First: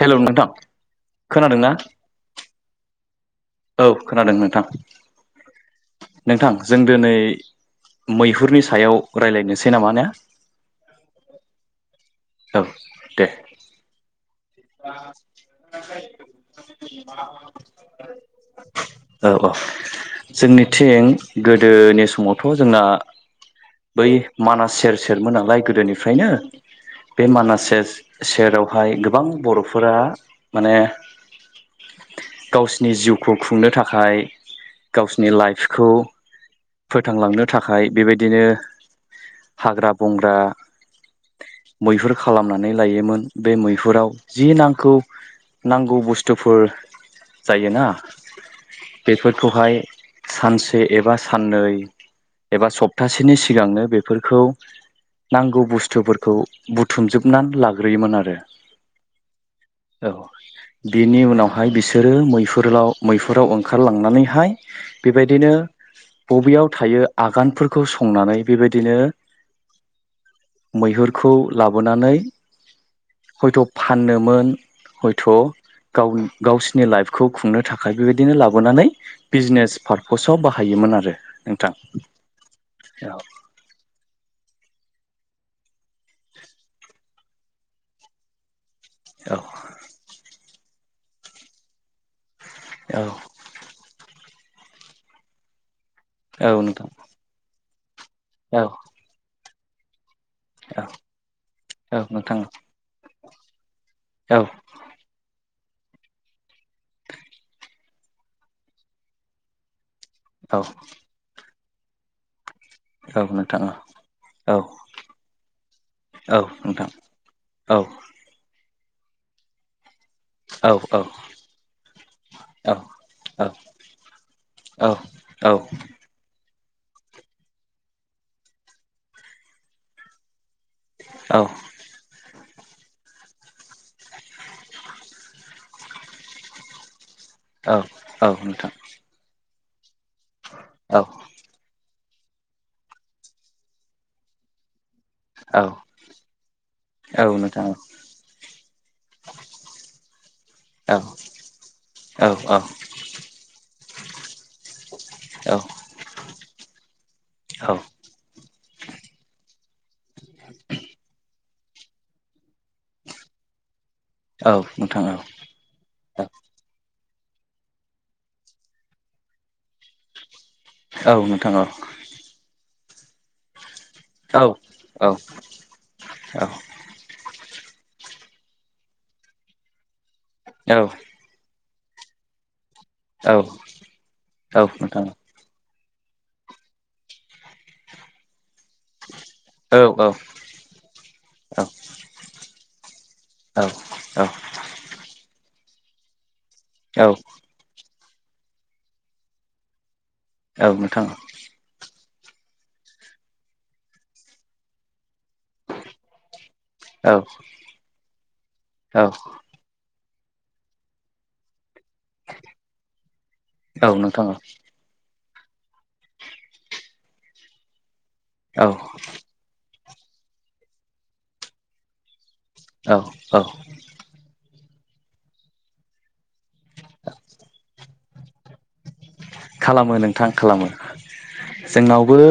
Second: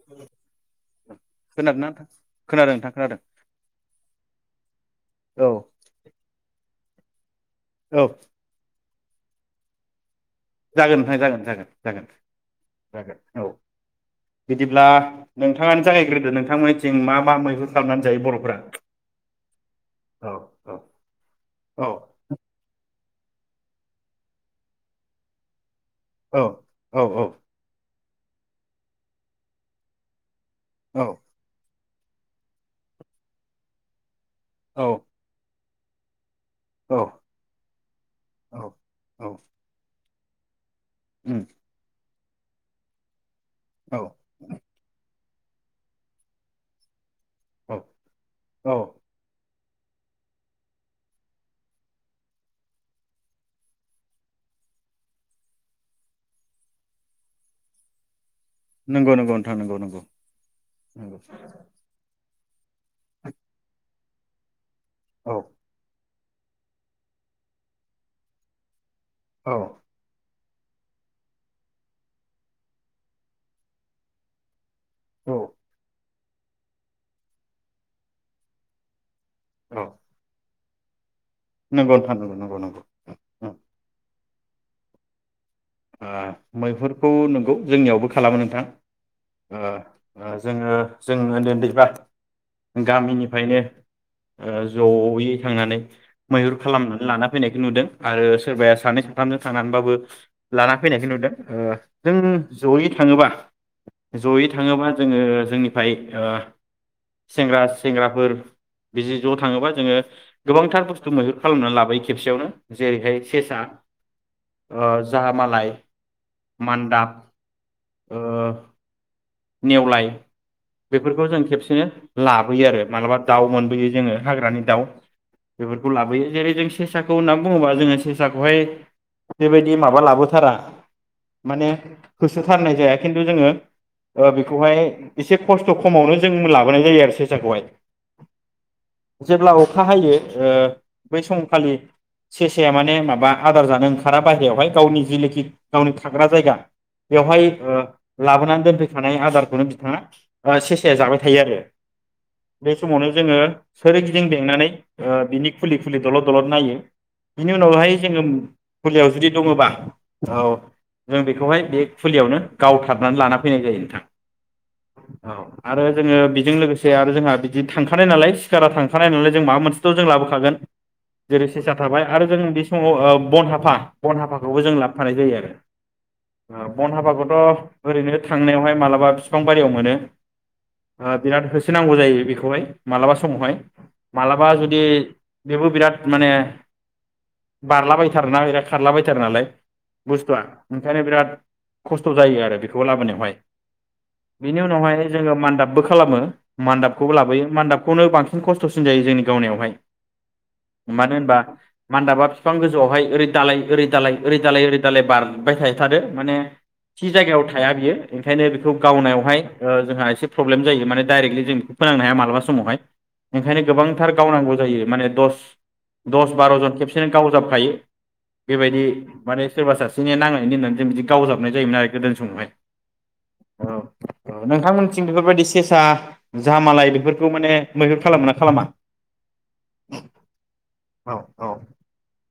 Hello नोंथां खोनादों ना खोनादोंना नोंथां खोनादों नोंथां खोनादों। औ खोनादों नोंथां औ नोंथां। जों दिनै औ मैहुरनि सायाव रायलायनोसै नामा ने? जागोन नोंथां जागोन जागोन जागोन । औ दे। बिदिब्ला नोंथाङानो जागायग्रोदो नोंथांमोननिथिं मा मा मैहुर खालामनानै जायो बर'फोरा औ औ औ औ जोंनिथिं औ गोदोनि समावथ' जोंना बै मानास सेर सेरमोन नालाय गोदोनिफ्राय निफ्रायनो औ औ बे मानासेस सेरावहाय गोबां बर'फोरा माने औ गावसिनि जिउखौ खुंनो थाखाय औ गावसिनि लाइफ खौ औ फोथांलांनो थाखाय बेबायदिनो औ औ हाग्रा बंग्रा उम मैहुर खालामनानै लायोमोन बे औ मैहुराव जि नांगौ! नांगौ बुस्थुफोर औ जायोना औ बेफोरखौहाय सानसे एबा साननै एबा सप्तासेनि सिगांनो बेफोरखौ नांगौ बुस्थुफोरखौ बुथुमजोबनानै लाग्रोयोमोन आरो। नंगौ नंगौ नोंथां नंगौ नंगौ औ नंगौ बिनि उनावहाय बिसोरो मैहु गोलाव- मैहुराव ओंखारलाङो थांनानैहाय औ बेबायदिनो बबेयाव थायो आगानफोरखौ संनानै बेबायदिनो औ मैहुरखौ लाबोनानै हयथ' फाननोमोन हयथ' औ गावनि गावसिनि लाइफखौ खुंनो थाखाय बेबायदिनो लाबोनानै बिजनेस पार्पसाव बाहाय हायोमोन आरो नोंगौ नोंथां नोंगौ नोंगौ। औ ओ मैहुरखौ नोंगौ जोंनियावबो खालामो नोंथां, औ आ आ जोङो जों उन्दै उन्दैबा औ औ गामिनिफ्रायनो ओ जयै थांनानै मैहुर नोंथां खालामनानै लाना फैनायखौ नुदों आरो औ सोरबाया सानै साथामजों थानानबाबो लाना औ फैनायखौ नुदों ओ औ जों नोंथां जयै थाङोबा औ जयै थाङोबा जोङो जोंनि ओमफाय ओ सेंग्रा सेंग्राफोर बिजि ज' थाङोबा जोङो औ गोबांथार बुस्थु मैहुर उम लाबोयो खेबसेयावनो जेरैहाय औ सेसा नोंथां औ ओ जाहामालाय औ नोंथां मान्दाब औ ओ । नेवलाय । औ औ बेफोरखौ जों खेबसेनो लाबोयो आरो मालाबा दाउ मोनबोयो जोङो हाग्रानि दाउ बेफोरखौ लाबोयो जेरै जों । सेसाखौ ना बुङोबा जोङो सेसाखौहाय बेबायदि माबा लाबोथारा औ नोंथां औ नोंथां औ माने होथारनाय जाया खिन्थु जोङो । ओ-बेखौहाय एसे खस्थ खमावनो जों लाबोनाय जायो आरो से। खौयाय औ औ औ नोंथां जेब्ला उ । खाहायो ओ औ औ नोंथां औ नोंथां औ नोंथां औ बै समखालि सेसाया माने माबा आदार जानो ओंखारा बाइरायावहाय। गावनि जेनोखि गावनि थाग्रा जायगा बेवहाय ओ नोंथां औ लाबोना दोनदों। थानाय आदारखौनो बिथाङा ओ-सेसाया जाबाय थायो आरो बे समावनो जोङो। सोर गिदिं । बेंनानै ओ बिनि फुलि फुलि दलद दलद नायो बिनि उनावहाय जोङो । फुलियाव जुदि दङबा। औ जों बेखौहाय । बे फुलियावनो गावथारनानै लाना फैनाय जायो। औ आरो जोङो बेजों लोगोसे । आरो जोंहा बिदि थांखानाय नालाय सिखारा थांखानाय नालाय जों माबा मोनसेथ जों लाबोखागोन। जेरै सेसा थाबाय आरो जों बिस । फुंआव ओ-बन हाफा। बन हाफाखौबो जों लाबफानाय जायो आरो ओ बन हाफाखौथ। ओरैनो थांनायावहाय मालाबा बिफां बारियाव मोनो। ओ बिरटा होस। सो नांगौ जायो बेखौहाय मालाबा समावहाय मालाबा जुदि बेबो बिराद। माने बारलाबायथारोना बिरात। खारलाबायथारो नालाय बुस्थुआ ओंखायनो बिराद खस्थ जायो आरो बेख। खौ लाबोनायावहाय। बिनि उनावहाय जोङो मान्दाब। बो खालामो। मान्दाबखौबो लाबोयो मान्दाब खौनो बांसिन खस्थ'सिन जायो जोंनि गावनायावहाय मानो होनबा मानदाबा बिफां गोजौवाय ओैरै दालाय ओैरै दालाय ओरै दालाय ओैरै दालाय बार [unintelligible] माने थि जायगायाव थाया बियो ओंखायनो बेखौ गावनायावहाय जोंहा एसे प्रब्लेम जायो माने डरेक्टलि जों फोनांनो हाया मालाबा समावहाय ओंखायनो गोबांथार गावनांगौ जायो माने दस दस बार'जन खेबसेनो गावजाबखायो औ बेबायदि माने सोरबा सासे नि नांनानै होननानै जों बिदि गावजाबनाय जायोमोन आरो गोदोनि समावहाय औ औ नोंथांमोन। बेफोरबायदि सेसा जाहामालाय बेफोरखौ माने मैहुर खालामो ना खालामा? खालामो नोंथां खालामो औ जोंनावबो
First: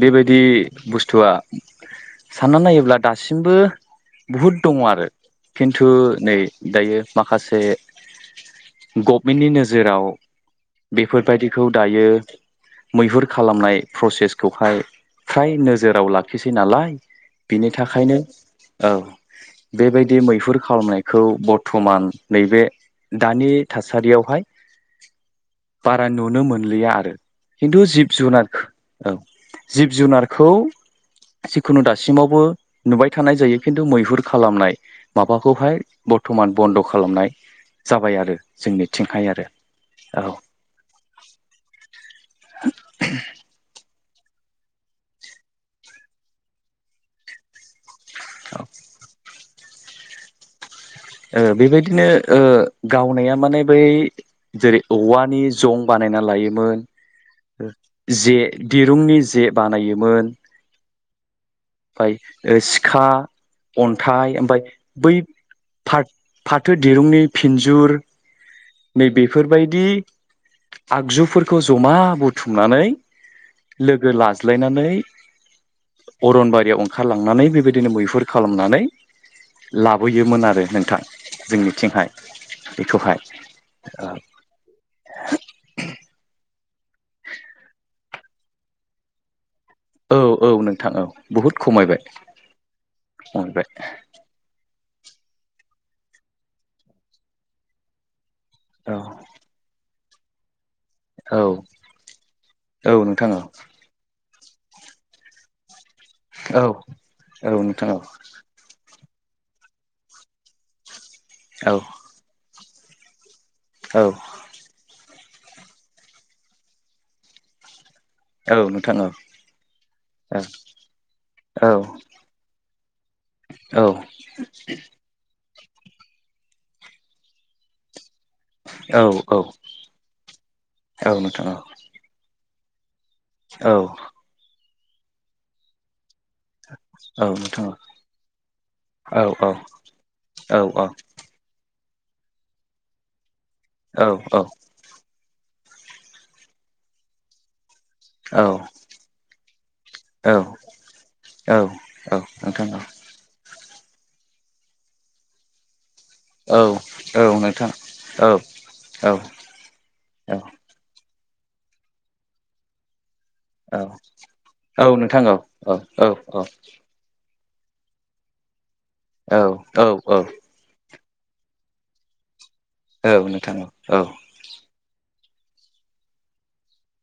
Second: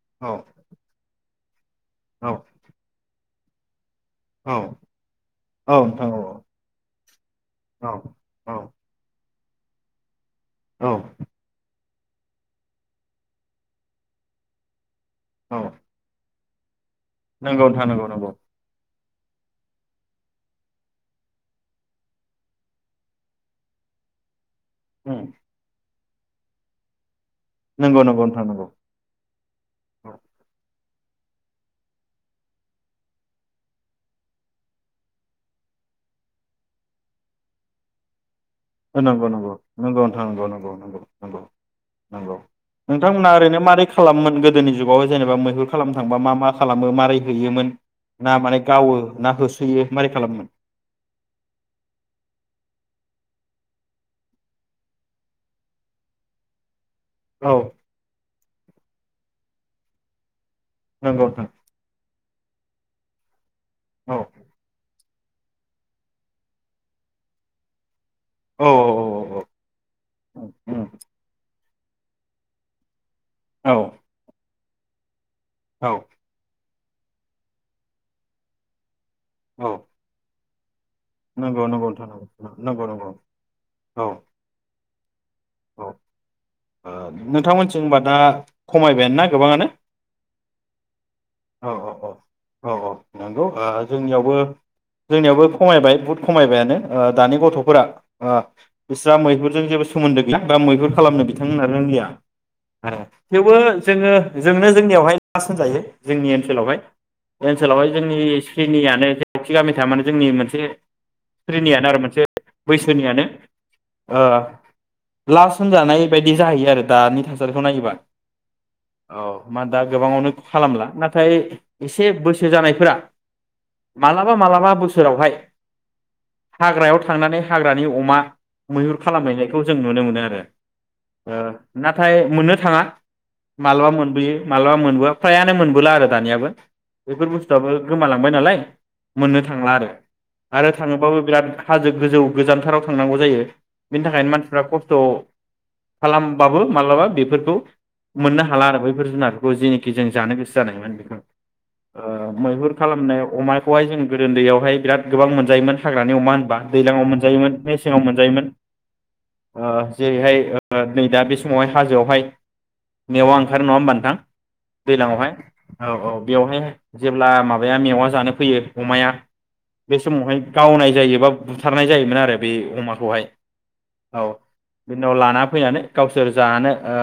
बेबायदि औ बुसथुआ औ साननानै नायोब्ला दा सिमबो बुहुद औ दङ आरो औ खिन्थु नोंथां औ नै दायो माखासे औ औ ग बेनि नोजोराव औ बेफोरबायदिखौ दायो मैहुर खालामनाय प्रसेसखौहाय फ्राय औ नोजोराव ला खिसै नालाय नंगौ बिनि नोंथां नंगौ थाखायनो नंगौ औ बेबायदि मैहुर खालामनायखौ बर्थमान नैबे दानि थासारियावहाय उम बारा नुनो मोनलिया आरो खिन्थु नंगौ जिब नंगौ नोंथां जुनार नंगौ औ जिब जुनारखौ जिखुनु दासिमावबो नुबाय थानाय जायो खिन्थु मैहुर खालामनाय माबाखौहाय बर्थमान बन्द खालामनाय जाबाय आरो जोंनिथिंहाय आरो नंगौ-नंगौ-नंगौ नोंथां औ नंगौ-नंगौ-नंगौ नंगौ नंगौ नोंथांमोना ओरैनो मारै खालामोमोन गोदोनि जुगाव जेनेबा मैहुर खालामनो थांबा मा - मा खालामो मारै होयोमोन ना माने गावो ना होस थैयो मारै खालामोमोन ओ बेबायदिनो ओ गावनाया माने बै जेरै औवानि जं बानायना लायोमोन औ जे दिरुंनि जे बानायोमोन नंगौ नोंथां ओ सिखा औ अन्थाइ ओमफाय बै फाथ फाथो दिरुंनि फिनजुर औ नै औ बेफोरबायदि आगजुफोर खौ जमा बुथुमनानै औ लोगो लाज लाजलायनानै औ अरनबारियाव ओंखारलांनानै बेबायदिनो मैहुर खालामनानै औ लाबोयोमोन आरो नोंथां नंगौ नंगौ जोंनिथिंहाय नोंथां नंगौ नंगौ बेखौहाय औ औ [inaudible] ओ नोंथांमोनथिं होनबा दा खमायबाय ना गोबाङानो औ-औ नोंथां औ बुहुद औ खमायबाय औ औ औ नंगौ ओ खमायबाय जोंनियावबो जोंनियावबो खमायबाय बहुद खमायबायानो ओ दानि गथफोरा ओ बिस्रा मैहुरजों जेबो सो सोमोन्दो गैया मैहुर खालाम औ [unintelligible] रोंलिया औ नोंथां औ थेवबो जोङो जोंनो जोंनियावहाय लास होनजायो जोंनि औ ओनसोलावहाय बे औ ओनसोलावहाय नोंथां जोंनि स्रिनियानो जेरावखि गामि थाया मानो जोंनि मोनसे औ स्रिनियानो आरो मोनसे बैसोनियानो औ ओ लास होनजानाय बेबायदि जाहैयो आरो दानि थासारिखौ नायोबा औ नोंथां औ मा दा गोबाङावनो खालामला नाथाय औ एसे बोसोर जानाय फोरा औ मालाबा मालाबा बोसोरावहाय हाग्रायाव थांनानै हाग्रानि अमा मैहुर औ खालामहैनायखौ जों नुनो मोनो आरो औ ओ नोंथां नाथाय मोननो थाङा औ मालाबा मोनबोयो मालाबा मोनबो फ्रायानो मोनबोला आरो दानियाबो औ बेफोर नोंथां बुस्थुआआबो औ गोमालांबाय नालाय मोननो थांला आरो औ आरो थाङोबाबो बिराद हाजो गोजौ गोजानथाराव थांनांगौ जायो बिनि थाखायनो औ मानसिफ्रा खस्थ खालामबाबो माब्लाबा बेफोरखौ मोननो हाला औ आरो बैफोर जुनारफोरखौ जेनिखि जों औ जानो गोसो नोंथां जादोंमोन औ ओ मैहुर औ खालामनाय अमा खौहाय जों गोदो ओन्दैयावहाय बिराद गोबां मोनजायोमोन हाग्रानि अमा औ होनबा दैलाङाव मोनजायोमोन मेसेङाव मोनजायोमोन नोंथां औ ओ जेरैहाय नै दा बे समावहाय हाजोआवहाय मेवआ ओंखारो नङा औ होमबा नोंथां दैज्लांआवहाय औ औ बेवहाय जेब्ला माब औवा मेवआ जानो फैयो अमाया औ बे समावहाय गावनाय जायो एबा बुथारनाय जायोमोन आरो बे औ अमाखौहाय नोंथां औ औ खौ लाना फैनानै गावसोर जानो ओ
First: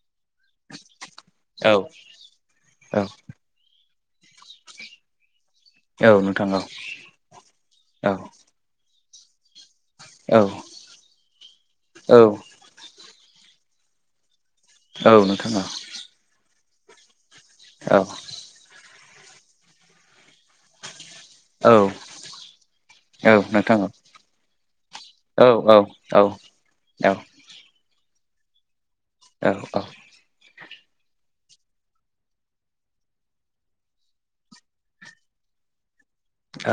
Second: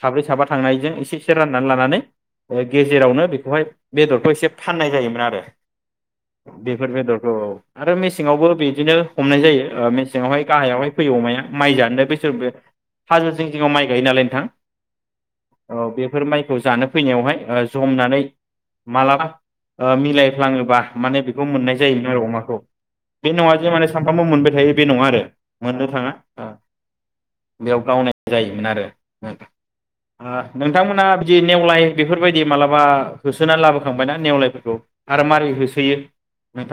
साब्रै साबा थांनायजों इसे इसे राननानै औ लानानै औ गेजेरावनो बेखौहाय बेदरखौ एसे फाननाय जायोमोन आरो औ नोंथां औ बेफोर बेदरखौ औ आरो औ मेसेङावबो बिदिनो हमनाय जायो। ओ मेसेङावहाय औ गाहायावहाय फैयो अमाया माइ जानो बैसोरबो हाजो जिं जिङाव माइ गायो नालाय नोंथां औ नोंथां औ खौ जानो फैनायावहाय ओ जमनानै मालाबा ओ मिलायफ्लाङोबा माने बेखौ मोननाय जायोमोन आरो अमाखौ बे नङा जे माने सानफ्रामबो मोनबाय थायो बे नङा आरो मोननो थाङा अ मावनाय जायोमोन आरो ओ औ औ नोंथांमोना बिदि नेवलाय बेफोरबायदि मालाबा होसोनानै लाबोखांबाय ना नेवलायफोरखौ आरो मारै होसोयो?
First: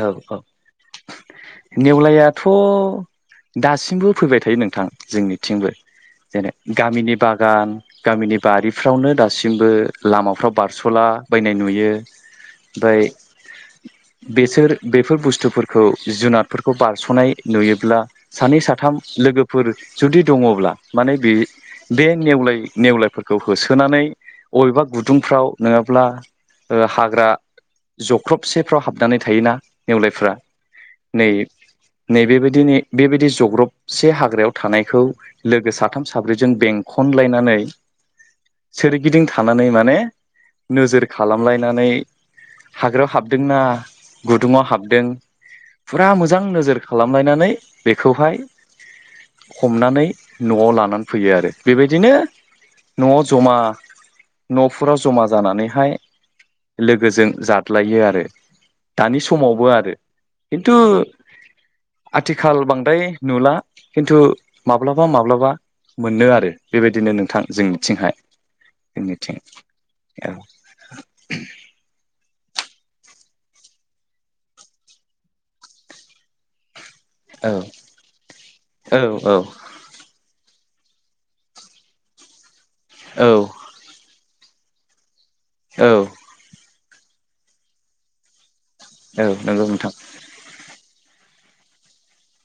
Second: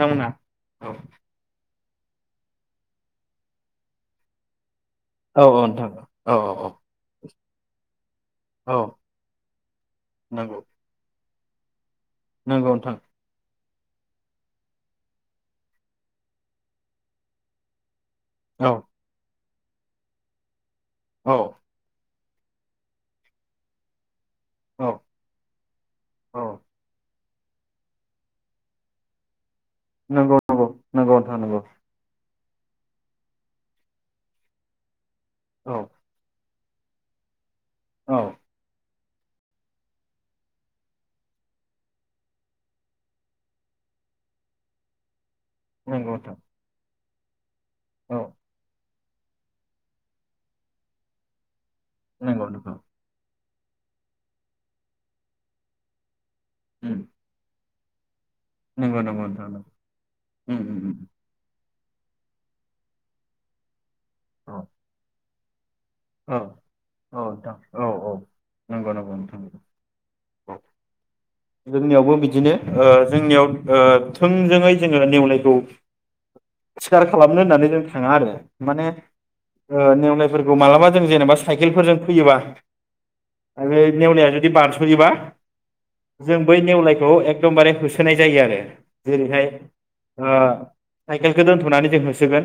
औ औ औ नेवलायाथ' दासिमबो फैबाय थायो नोंथां औ जोंनिथिंबो नोंथां औ जेने गामिनि बागान गामिनि औ बारिफ्रावनो दासिमबो लामाफ्राव बारस'ला बायनाय नुयो नोंगौ नोंथां ओमफ्राय बेसोर बेफोर बुस्थुफोरखौ जुनादफोरखौ बारस'नाय नुयोब्ला सानै औ साथाम लोगो फोर जुदि दङ'ब्ला माने बे औ बे नेवलाय नेवलायफोरखौ होसोनानै अबेबा औ गुदुंफ्राव नोङाब्ला औ ओ हाग्रा जख्रबसेफ्राव हाब नानै थायोना नेवलायफ्रा नंगौ नंगौ नंगौ नै नोंथां नंगौ नै बेबाय दिनै बेबायदि जब्रबसे हाग्रायाव थानायखौ औ लोगो साथाम साब्रै जों बेंखनलायनानै औ सोरगिदिं थानानै माने नोजोर खालामलायनानै हाग्रायाव हाबदोंना गुदुङाव हाबदों फुरा नंगौ नोंथां मोजां नोजोर खालामलायनानै औ बेखौहाय हमनानै न'आव लानानै फैयो आरो बेबायदिनो नंगौ नंगौ न'आव जमा न'फोराव जमा जानानैहाय उम लोगोजों जादों लायो आरो नंगौ दानि नंगौ नोंथां समावबो नंगौ आरो उम खिन्थु उम उम आथिखाल बांद्राय नुला खिन्थु औ माब्लाबा माब्लाबा मोनो औ आरो बेबायदिनो औ नोंथां औ औ जोंनिथिंहाय नंगौ नंगौ नोंथां जोंनिथिं औ जोंनियावबो बिदिनो ओ जोंनियाव ओ थोंजोङै जोङो नेवलाय खौ सिखार खालामनो होननानै जों थाङा आरो माने औ औ नेवलनायफोरखौ मालाबा जों जेनेबा साइकेलफोरजों फैयोबा औ ओ नेवलाया बि बारस'योबा औ जों बै नेवलाय- खौ एकदमबारे होसोनाय जायो आरो । जेरैहाय नंगौ नोंथां ओ साइकेलखौ दोन्थ'नानै जों होसोगोन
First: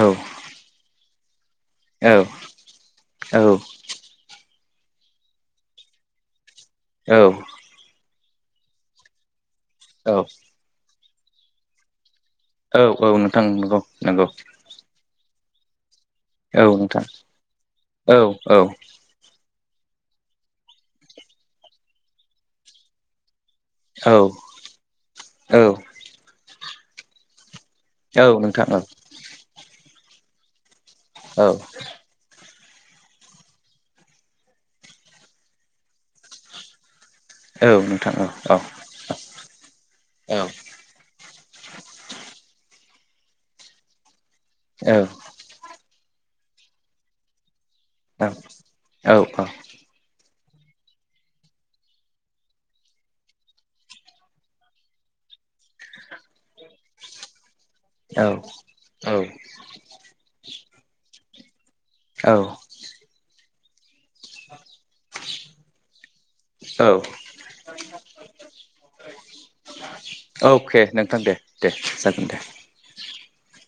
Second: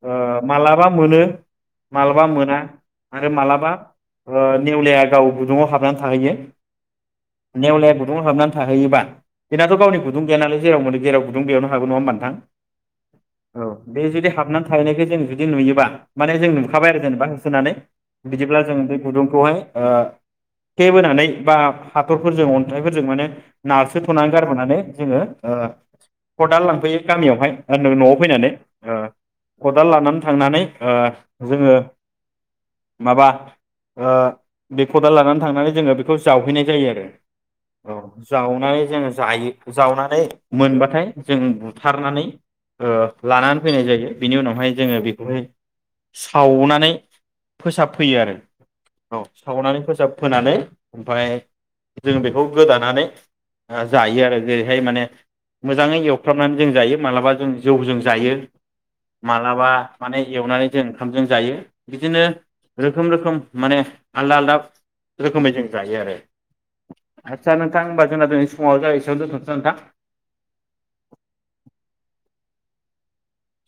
औ ओ मालाबा मोनो [unintelligible] औ मालाबा मोना । आरो मालाबा ओ ओ नेवलाया गाव गुदुङाव हाबनानै थाहैयो। औ नेवलाया गुदुंआव हाबनानै थाहैयोबा बेनाथ' गावनि औ गुदुं गैयानालाय जेराव मोनो जेराव गदुं बेयावनो हाबो नङा होनबा नोंथां? औ औ नोंथां नंगौ नंगौ । बिदि नुयोबा माने जों नुखाबाय आरो जेनेबा । औ बिदिब्ला औ जों बे गुदुंखौ बहाय ओ दे बोनानै बा हाथरफोरजों अन्थफोरजों माने नारसो औ थ'नानै गारबोनानै जोङो औ खदाल लां फैयो गामियावहाय। ओ नों न'आव औ फैनानै नोंथां औ दाल लानानै थांनानै ओ औ जोङो माबा ओ बे खदाल लानानै थांनानै जोङो बेखौ जावहैनाय जायो आरो । औ जावनानै जोङो जायो जावनानै औ मोनबाथाय जों बुथारनानै ओ लानानै फैनाय जायो । बिनि उनावहाय जोङो औ बेखौहाय सावनानै [inaudible] फोसाबफैयो औ आरो औ सावनानै फोसाब फोनानै ओमफ्राय जों बेखौ गोदानानै जायो आरो ओेरैहाय माने मोजाङै एवफ्रामनानै जों जायो मालाबा जों जौजों जायो मालाबा माने एवनानै जों ओंखामजों जायो बिदिनो औ रोखोम रोखोम माने आलदा आलदा रोखोमै जों जायो आरो औ आचसा नोंथां होमबा जोंना दिनै फुङाव ज एसेयाव दोनथ'सै नोंथां अके नोंथां दे दे जागोन [inaudible]